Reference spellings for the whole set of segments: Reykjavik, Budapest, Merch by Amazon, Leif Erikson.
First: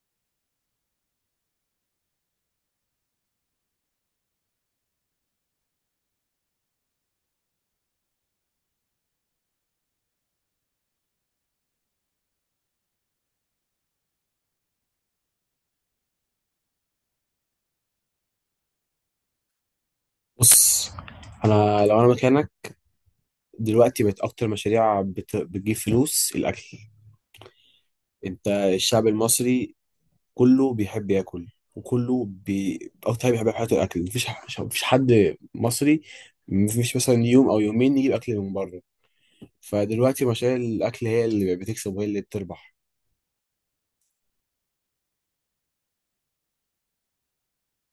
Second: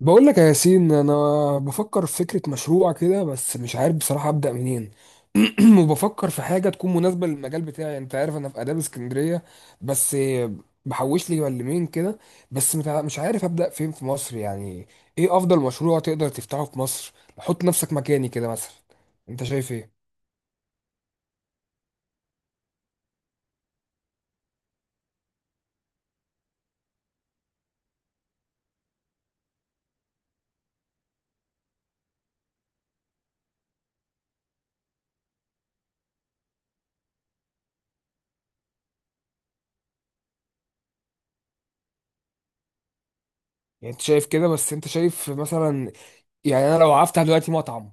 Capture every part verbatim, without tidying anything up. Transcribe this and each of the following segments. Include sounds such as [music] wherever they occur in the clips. بقول لك يا ياسين، انا بفكر في فكره مشروع كده، بس مش عارف بصراحه ابدا منين. [clears throat] وبفكر في حاجه تكون مناسبه للمجال بتاعي، انت عارف انا في اداب اسكندريه. بس بحوش لي ملمين كده. بس متع- مش عارف ابدا فين في مصر يعني. ايه افضل مشروع تقدر تفتحه في مصر؟ حط نفسك مكاني كده مثلا، انت شايف ايه؟ بص، انا لو انا مكانك دلوقتي بقت اكتر مشاريع بت... بتجيب فلوس الاكل. انت الشعب المصري كله بيحب ياكل، وكله بي... اكتر حاجه بيحب في حياته الاكل. مفيش ح... مفيش حد مصري مفيش مثلا يوم او يومين يجيب اكل من بره. فدلوقتي مشاريع الاكل هي اللي بتكسب وهي اللي بتربح. يعني انت شايف كده، بس انت شايف مثلا، يعني انا لو هفتح دلوقتي مطعم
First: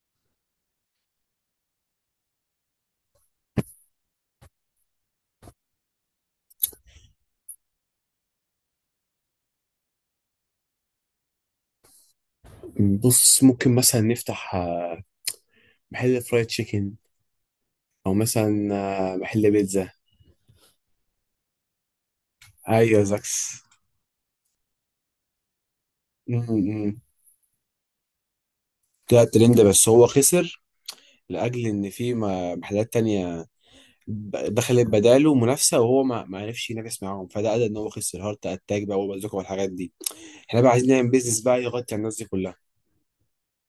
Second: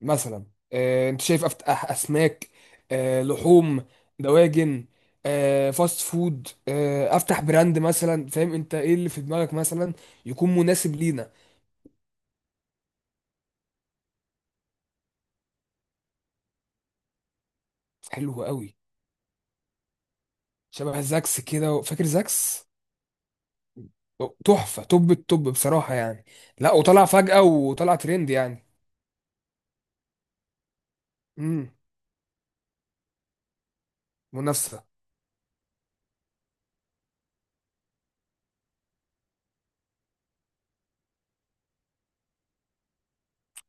مثلا، آه، انت شايف افتح اسماك، آه، لحوم، دواجن، آه، فاست فود، آه، افتح براند مثلا؟ فاهم انت ايه اللي في دماغك مثلا، يكون مناسب لينا؟ بص، ممكن مثلا نفتح آه، محل فرايد تشيكن، او حلو مثلا قوي. آه، محل بيتزا. شبه زاكس كده، فاكر زاكس؟ ايوه، زاكس. تحفة، توب التوب بصراحة يعني. م- م- لا م. وطلع فجأة وطلع ترند يعني. طلع ترند بس هو خسر لاجل امم. ان في م- محلات تانية ب- منافسة. دخلت بداله منافسه، وهو ما ما عرفش ينافس معاهم، فده ادى ان هو خسر هارت اتاك بقى وبازوكا والحاجات دي. احنا بقى عايزين نعمل بيزنس بقى يغطي على الناس دي كلها.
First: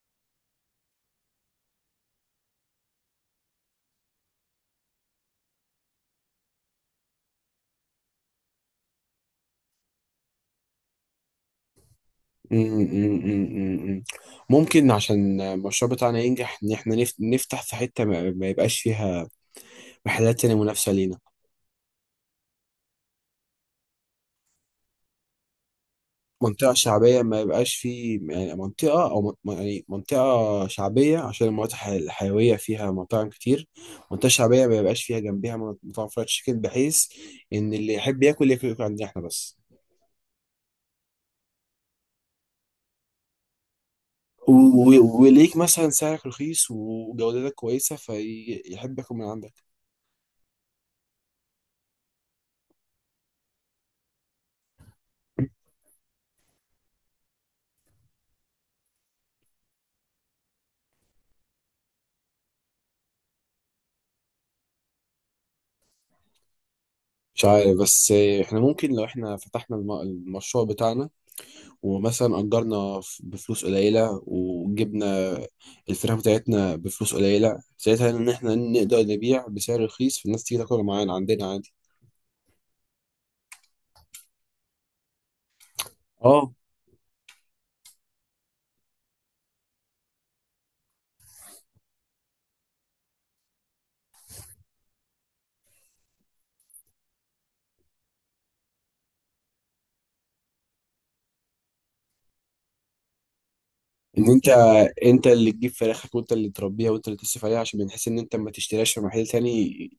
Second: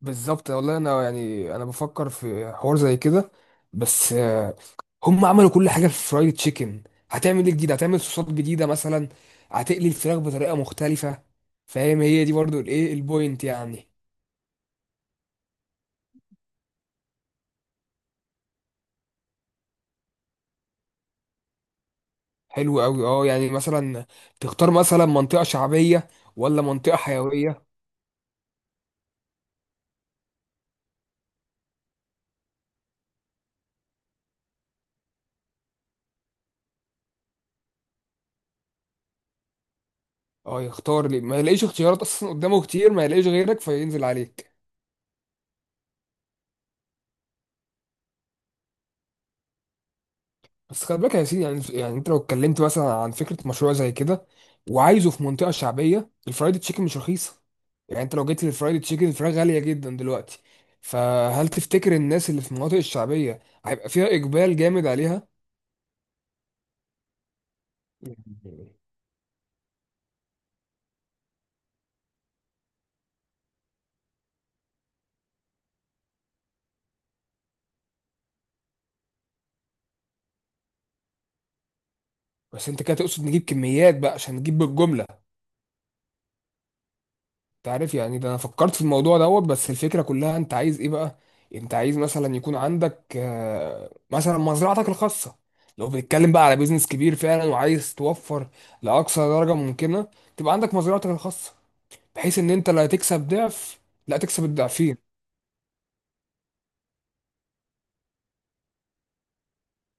بالظبط والله، انا يعني انا بفكر في حوار زي كده، بس آه، هم عملوا كل حاجه في فرايد تشيكن. هتعمل ايه جديد؟ هتعمل صوصات جديده مثلا؟ هتقلي الفراخ بطريقه مختلفه؟ فاهم؟ هي دي م- برضو الايه م- البوينت م- يعني. م- م. ممكن عشان المشروع بتاعنا ينجح ان احنا نف- نفتح في حته ما ما يبقاش فيها محلات تانية منافسه لينا. حلو قوي اه، يعني مثلا تختار مثلا منطقه شعبيه ولا منطقة منطقه شعبية ما حيويه؟ يبقاش فيه، يعني منطقة أو م- يعني منطقة شعبية، عشان المناطق الح- الحيوية فيها مطاعم كتير. منطقة شعبية ما يبقاش فيها جنبها مطاعم فرايد تشيكن، بحيث إن اللي يحب ياكل ياكل ياكل عندنا إحنا بس. اه، يختار ليه ما يلاقيش اختيارات اصلا قدامه كتير، ما يلاقيش غيرك فينزل عليك. و- و- وليك مثلا سعرك رخيص وجودتك كويسة، فيحب ياكل من عندك. بس خلي بالك يا سيدي، يعني يعني انت لو اتكلمت مثلا عن فكره مشروع زي كده، وعايزه في منطقه شعبيه، الفرايد تشيكن مش رخيصه. يعني انت لو جيت للفرايد تشيكن الفراخ غاليه جدا دلوقتي، فهل تفتكر الناس اللي في المناطق الشعبيه هيبقى فيها اقبال جامد عليها؟ مش عارف، بس إحنا يعني. ممكن لو إحنا فتحنا الم- المشروع بتاعنا، ومثلا أجرنا ف- بفلوس قليلة، وجبنا الفراخ بتاعتنا بفلوس قليلة، ساعتها إن إحنا نقدر نبيع بسعر رخيص فالناس تيجي تاكل معانا عندنا عادي. بس انت كده تقصد نجيب كميات بقى عشان نجيب بالجمله؟ اه، انت عارف يعني، ده انا فكرت في الموضوع دوت، بس الفكره كلها انت عايز ايه بقى؟ انت عايز مثلا يكون عندك آه، مثلا مزرعتك الخاصه، لو بنتكلم بقى على بيزنس كبير فعلا وعايز توفر لاقصى درجه ممكنه. تبقى عندك مزرعتك الخاصه بحيث ان انت لا تكسب ضعف، لا إن تكسب أنت، الضعفين. أنت اللي تجيب فراخك وأنت اللي تربيها وأنت اللي تصرف عليها، عشان بنحس إن أنت ما تشتريهاش في محل تاني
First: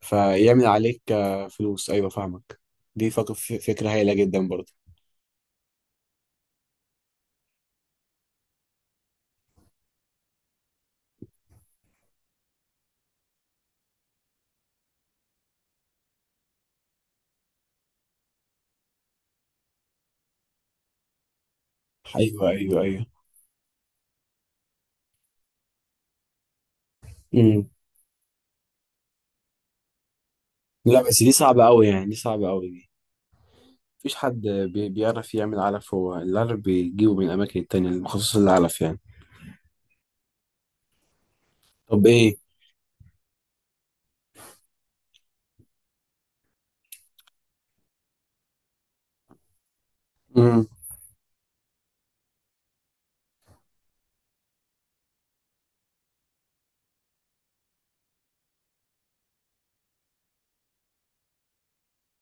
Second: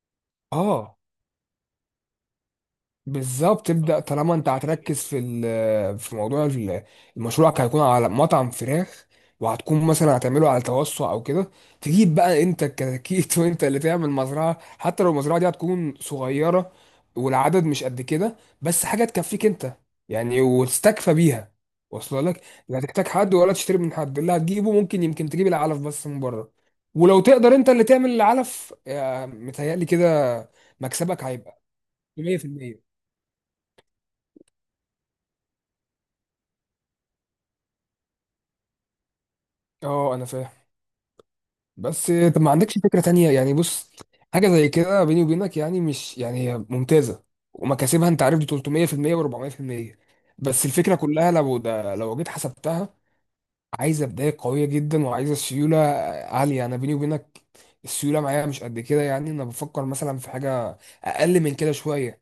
فيعمل اه عليك آه، فلوس. أيوة فاهمك. دي فك- ف- بالظبط، فكرة تبدأ هايلة طالما جدا انت برضه. هتركز في ال- في موضوع ال- المشروع، هيكون على مطعم فراخ. وهتكون مثلا هتعمله على توسع او كده، تجيب بقى انت الكتاكيت [laughs] وانت اللي تعمل مزرعة، حتى لو المزرعة دي هتكون صغيرة والعدد مش قد كده، بس حاجة تكفيك انت يعني وتستكفى بيها. واصله لك أيوة لا أيوة أيوة. هتحتاج حد ولا تشتري من حد، اللي هتجيبه ممكن يمكن تجيب العلف بس من بره. ولو تقدر مم. انت اللي تعمل العلف، آه، متهيألي كده لا بس مكسبك دي هيبقى صعبة أوي، يعني دي صعبة أوي. مية في المية. مفيش حد بي- بيعرف يعمل علف، هو العلف بيجيبه من الأماكن التانية المخصصة للعلف يعني. اه انا فاهم، طب بس إيه؟ طب ما عندكش فكرة تانية يعني؟ بص، حاجة زي كده بيني وبينك، يعني مش يعني هي ممتازة، ومكاسبها انت عارف دي تلت مية في المية و400%. بس مم. الفكرة كلها لو ده، لو جيت حسبتها، عايزة بداية قوية جدا وعايزة سيولة عالية، انا بيني وبينك السيولة معايا مش قد كده. يعني انا بفكر مثلا في حاجة اقل من كده شوية،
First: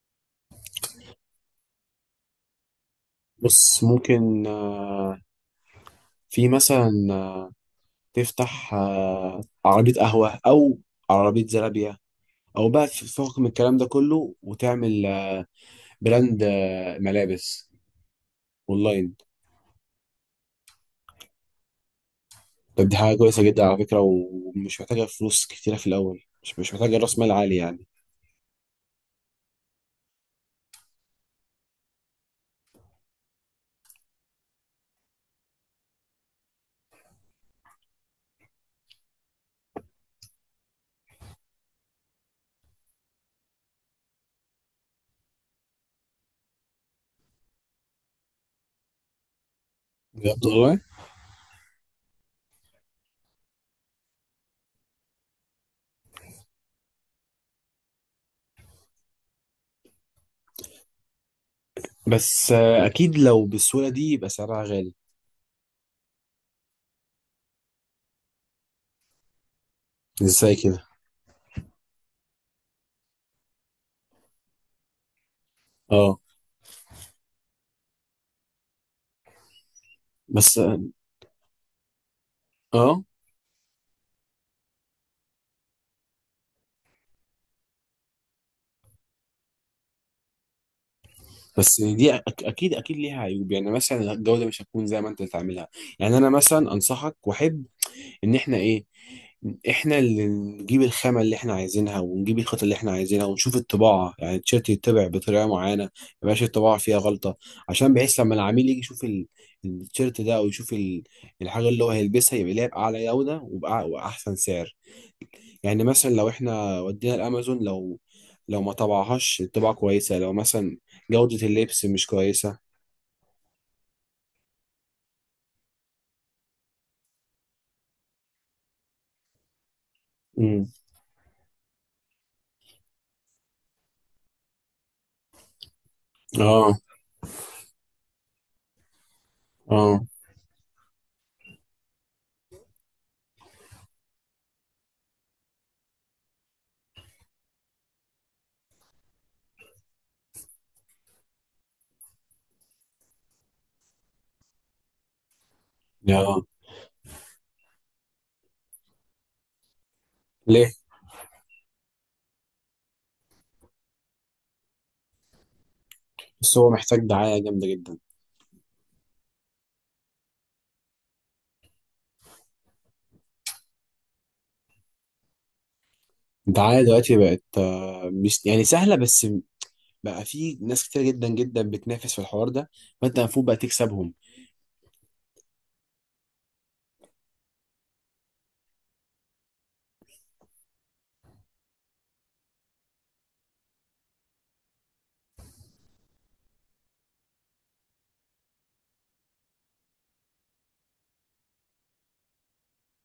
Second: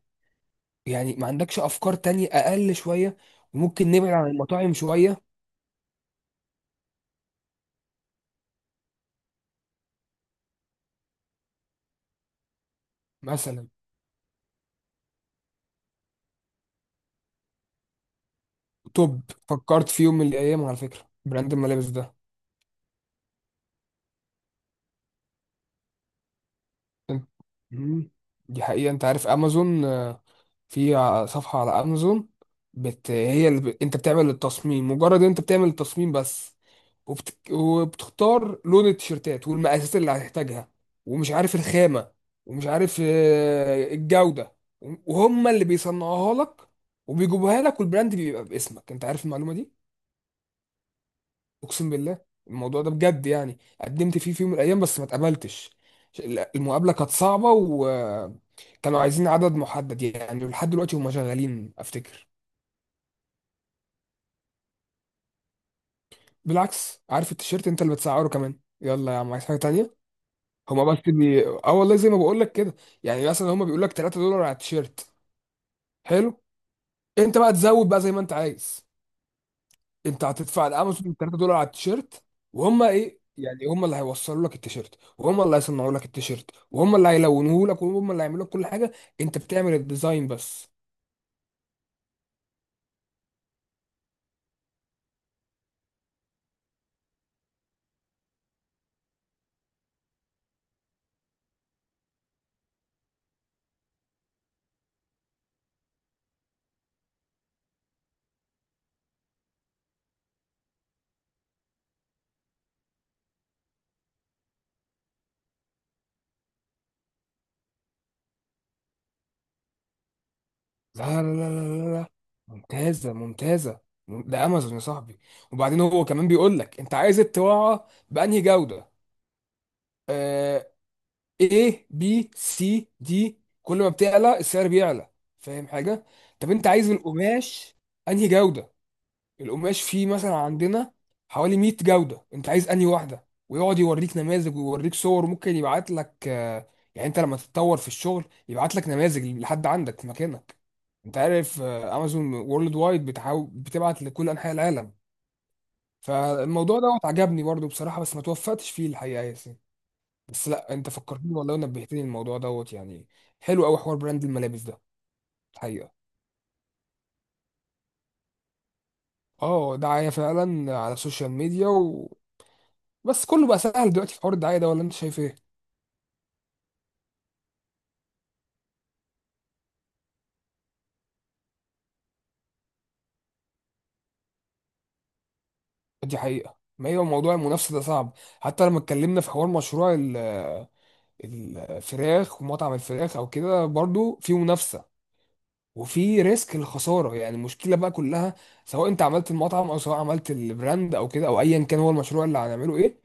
يعني ما عندكش افكار تانية اقل شوية؟ بص، وممكن نبعد عن ممكن المطاعم شوية. آه، في مثلا آه، تفتح آه، عربية قهوة، أو عربية زرابية، أو بقى في فوق من مثلا الكلام ده كله وتعمل آه، براند آه، ملابس أونلاين. توب. فكرت في يوم من الايام على فكرة براند الملابس ده. طب دي حاجة كويسة جدا على فكرة، ومش محتاجة فلوس كتيرة في الأول، مش مش محتاجة رأس مال عالي يعني. مم. دي حقيقة، انت عارف امازون آه، في ع- صفحة على امازون، بت... هي اللي ب... انت بتعمل التصميم، مجرد انت بتعمل التصميم بس، وبت... وبتختار لون التيشيرتات والمقاسات اللي هتحتاجها، ومش عارف الخامة، ومش عارف آه، الجودة، وهم اللي بيصنعوها لك وبيجيبوها لك، والبراند بيبقى باسمك. انت عارف المعلومة دي؟ بجد والله. اقسم بالله، الموضوع ده بجد، يعني قدمت فيه في يوم من الايام بس ما اتقبلتش. لا، المقابله كانت صعبه وكانوا عايزين عدد محدد، يعني لحد دلوقتي هم شغالين افتكر. بس آه، أكيد لو بالسهولة دي يبقى سعرها غالي. بالعكس، عارف التيشيرت انت اللي بتسعره كمان، يلا يا عم عايز حاجه تانية. ازاي هما كده؟ بس بي... اه والله زي ما بقول لك كده، يعني مثلا هما بيقول لك تلات دولار على التيشيرت. اه. حلو، انت بقى تزود بقى زي ما انت عايز، انت بس هتدفع لامازون تلات دولار على التيشيرت، وهم اه. ايه يعني هم اللي هيوصلوا لك التيشيرت وهم اللي هيصنعوا لك التيشيرت وهم اللي هيلونوه لك وهم اللي هيعملوا لك كل حاجه، انت بتعمل الديزاين بس. بس دي أك- اكيد، اكيد ليها عيوب، يعني مثلا الجوده مش هتكون زي ما انت تعملها. يعني انا مثلا انصحك واحب ان احنا ايه، احنا اللي نجيب الخامه اللي احنا عايزينها، ونجيب الخطه اللي احنا عايزينها، ونشوف الطباعه، يعني التيشيرت يتبع بطريقه معينه ما يبقاش الطباعه فيها غلطه، عشان بحيث لما العميل يجي يشوف ال- التيشيرت ده، او يشوف ال- الحاجه اللي هو هيلبسها يبقى ليها باعلى جوده وبأع- وباحسن سعر. يعني مثلا لو احنا ودينا الامازون، لو لو ما طبعهاش طباعة كويسة، لو مثلا لا لا جودة لا لا اللبس لا لا. مش كويسة. ممتازه ممتازه، ده امازون يا صاحبي، وبعدين هو كمان بيقول لك انت عايز الطباعه بانهي جوده. امم. آه، A B C D، كل ما بتعلى السعر بيعلى، فاهم حاجه؟ طب انت اه. عايز القماش انهي جوده؟ القماش اه. فيه مثلا عندنا حوالي مية جودة، انت عايز انهي واحدة؟ ويقعد يوريك نماذج ويوريك صور، وممكن يبعت لك، آه، يعني انت لما تتطور في الشغل يبعت لك نماذج لحد عندك في مكانك. انت عارف آه، امازون وورلد وايد بتحاول بتبعت لكل انحاء العالم. اه. فالموضوع دوت عجبني برضو بصراحة، بس ما توفقتش فيه الحقيقة يا ياسين. بس ليه؟ لا، انت فكرتني والله ونبهتني الموضوع دوت يعني، حلو قوي حوار براند الملابس ده الحقيقة. بس هو محتاج دعاية جامدة جدا. اه، دعاية فعلا على السوشيال ميديا، بس كله بقى سهل دلوقتي في حوار الدعايه ده، ولا انت شايف ايه؟ الدعاية دلوقتي بقت آه، مش يعني سهلة، بس م- بقى في ناس كتير جدا جدا بتنافس في الحوار ده، فانت المفروض بقى تكسبهم. دي حقيقه، ما هي موضوع المنافسه ده صعب، حتى لما اتكلمنا في حوار مشروع ال- الفراخ، ومطعم الفراخ او كده برضو في منافسه، وفي ريسك الخساره. يعني المشكله بقى كلها، سواء انت عملت المطعم او سواء عملت البراند او كده او ايا كان هو المشروع اللي هنعمله ايه،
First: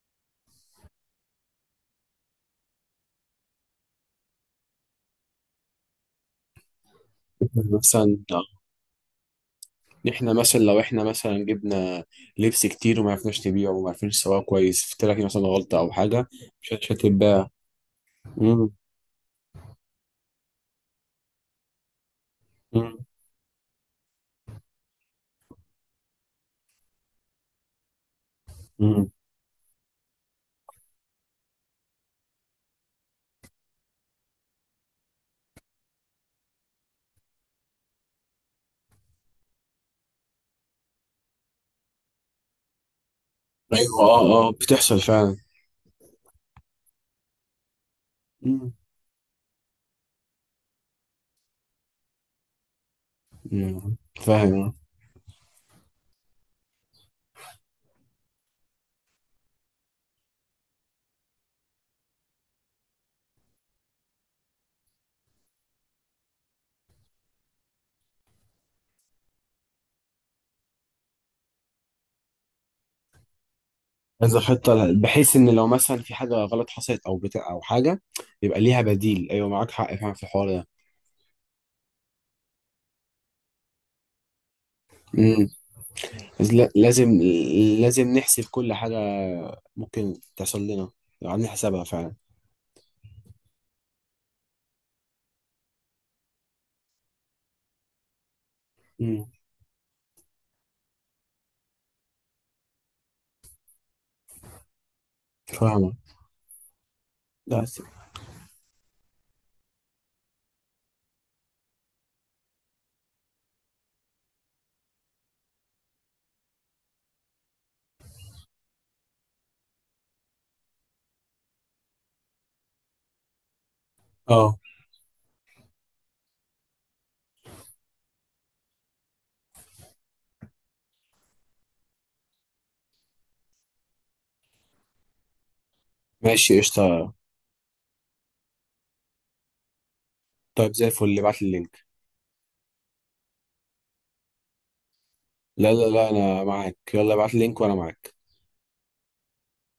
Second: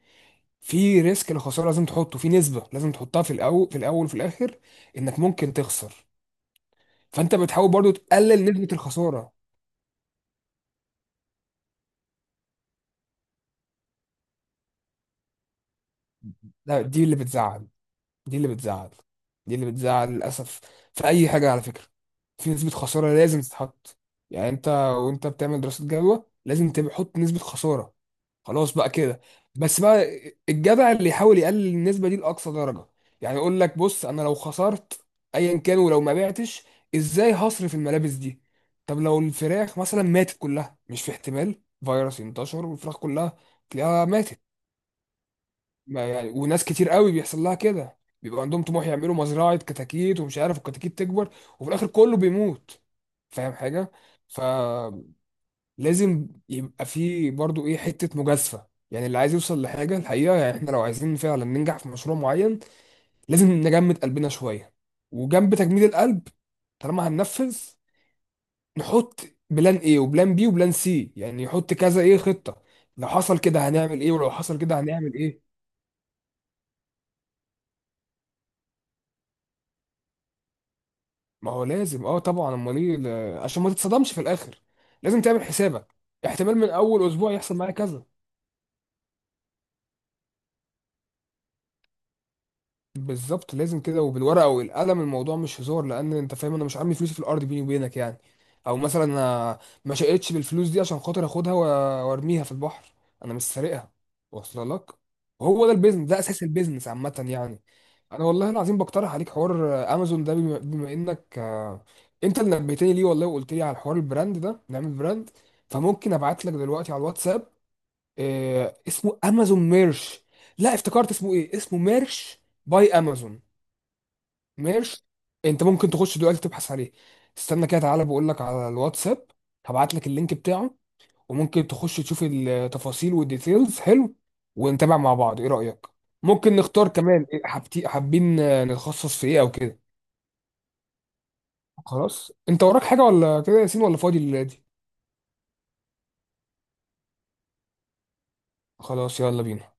في ريسك الخساره لازم تحطه في نسبه، لازم تحطها في الاول، في الاول وفي الاخر، انك ممكن تخسر. فانت بتحاول برضو مثلا آه، تقلل نسبه الخساره. احنا مثلا لو احنا مثلا جبنا لبس كتير وما عرفناش نبيعه وما عرفناش نسوقه كويس، في لك مثلا غلطة او حاجة مش ده مش دي اللي هتتباع. بتزعل، دي اللي مم، بتزعل، دي اللي بتزعل للأسف. في أي حاجة على فكرة، في نسبة مم، خسارة لازم تتحط. يعني أنت وأنت بتعمل دراسة جدوى لازم تحط نسبة خسارة، خلاص بقى مم. كده. بس بقى الجدع اللي يحاول يقلل النسبة دي لأقصى درجة، يعني يقول لك بص، أنا لو خسرت أيا كان ولو ما بعتش إزاي هصرف الملابس دي؟ طب لو الفراخ مثلا ماتت كلها، مش في احتمال فيروس ينتشر والفراخ كلها ايوه تلاقيها ماتت؟ اه. اه بتحصل فعلا. ما يعني وناس كتير قوي بيحصل لها كده، بيبقى عندهم مم. طموح يعملوا مزرعة كتاكيت ومش عارف الكتاكيت تكبر، وفي الآخر كله بيموت، فاهم حاجة؟ مم. فاهم. فلازم يبقى في برضو إيه حتة مجازفة، يعني اللي عايز يوصل لحاجة الحقيقة، يعني إحنا لو عايزين فعلا ننجح في مشروع معين لازم نجمد قلبنا شوية. وجنب تجميد القلب، طالما هننفذ، نحط بلان ايه وبلان بي وبلان سي، يعني يحط كذا ايه خطة. لو حصل كده هنعمل ايه، ولو كذا حصل خطة كده ل- هنعمل بحيث ايه. ان لو مثلا في حاجة غلط حصلت او بتاع او حاجة يبقى ليها بديل. ايوه معاك حق فعلا في الحوار ده. ما هو لازم، اه طبعا، امال ايه، ل- عشان ما تتصدمش في الاخر لازم تعمل مم. حسابك، بس احتمال من لا- اول لازم، اسبوع يحصل معايا كذا. لازم نحسب كل حاجة ممكن تحصل لنا لو عندنا حسابها فعلا. بالظبط لازم كده، وبالورقه والقلم، الموضوع مش هزار، لان انت فاهم انا مش عامل فلوسي في الارض بيني وبينك يعني. او مثلا مم. انا ما شقتش بالفلوس دي عشان خاطر اخدها و- وارميها في البحر، انا مش سارقها. واصله لك وهو ده فاهمة. البيزنس، ده اساس البيزنس عامه لا. يعني. مم. س- انا والله العظيم بقترح عليك حوار امازون ده، بما بما انك آه، انت اللي نبهتني ليه والله وقلت لي على حوار البراند ده نعمل براند. فممكن ابعت لك دلوقتي على الواتساب، آه، اسمه امازون ميرش، لا افتكرت اسمه ايه، اسمه ميرش باي امازون. اه. ميرش، انت ممكن تخش دلوقتي تبحث عليه، استنى كده تعالى بقول لك على الواتساب، هبعت لك اللينك بتاعه، وممكن تخش تشوف التفاصيل والديتيلز، حلو ونتابع مع بعض، ايه رأيك؟ ممكن ماشي نختار قشطة. كمان إيه حابتي حابين آه، نتخصص في ايه او كده. طيب زي الفل ابعت لي اللينك. خلاص، انت وراك حاجة ولا كده يا ياسين؟ ولا فاضي الليلة دي؟ لا لا لا، انا معاك، يلا ابعت لي اللينك وانا معاك. خلاص يلا بينا.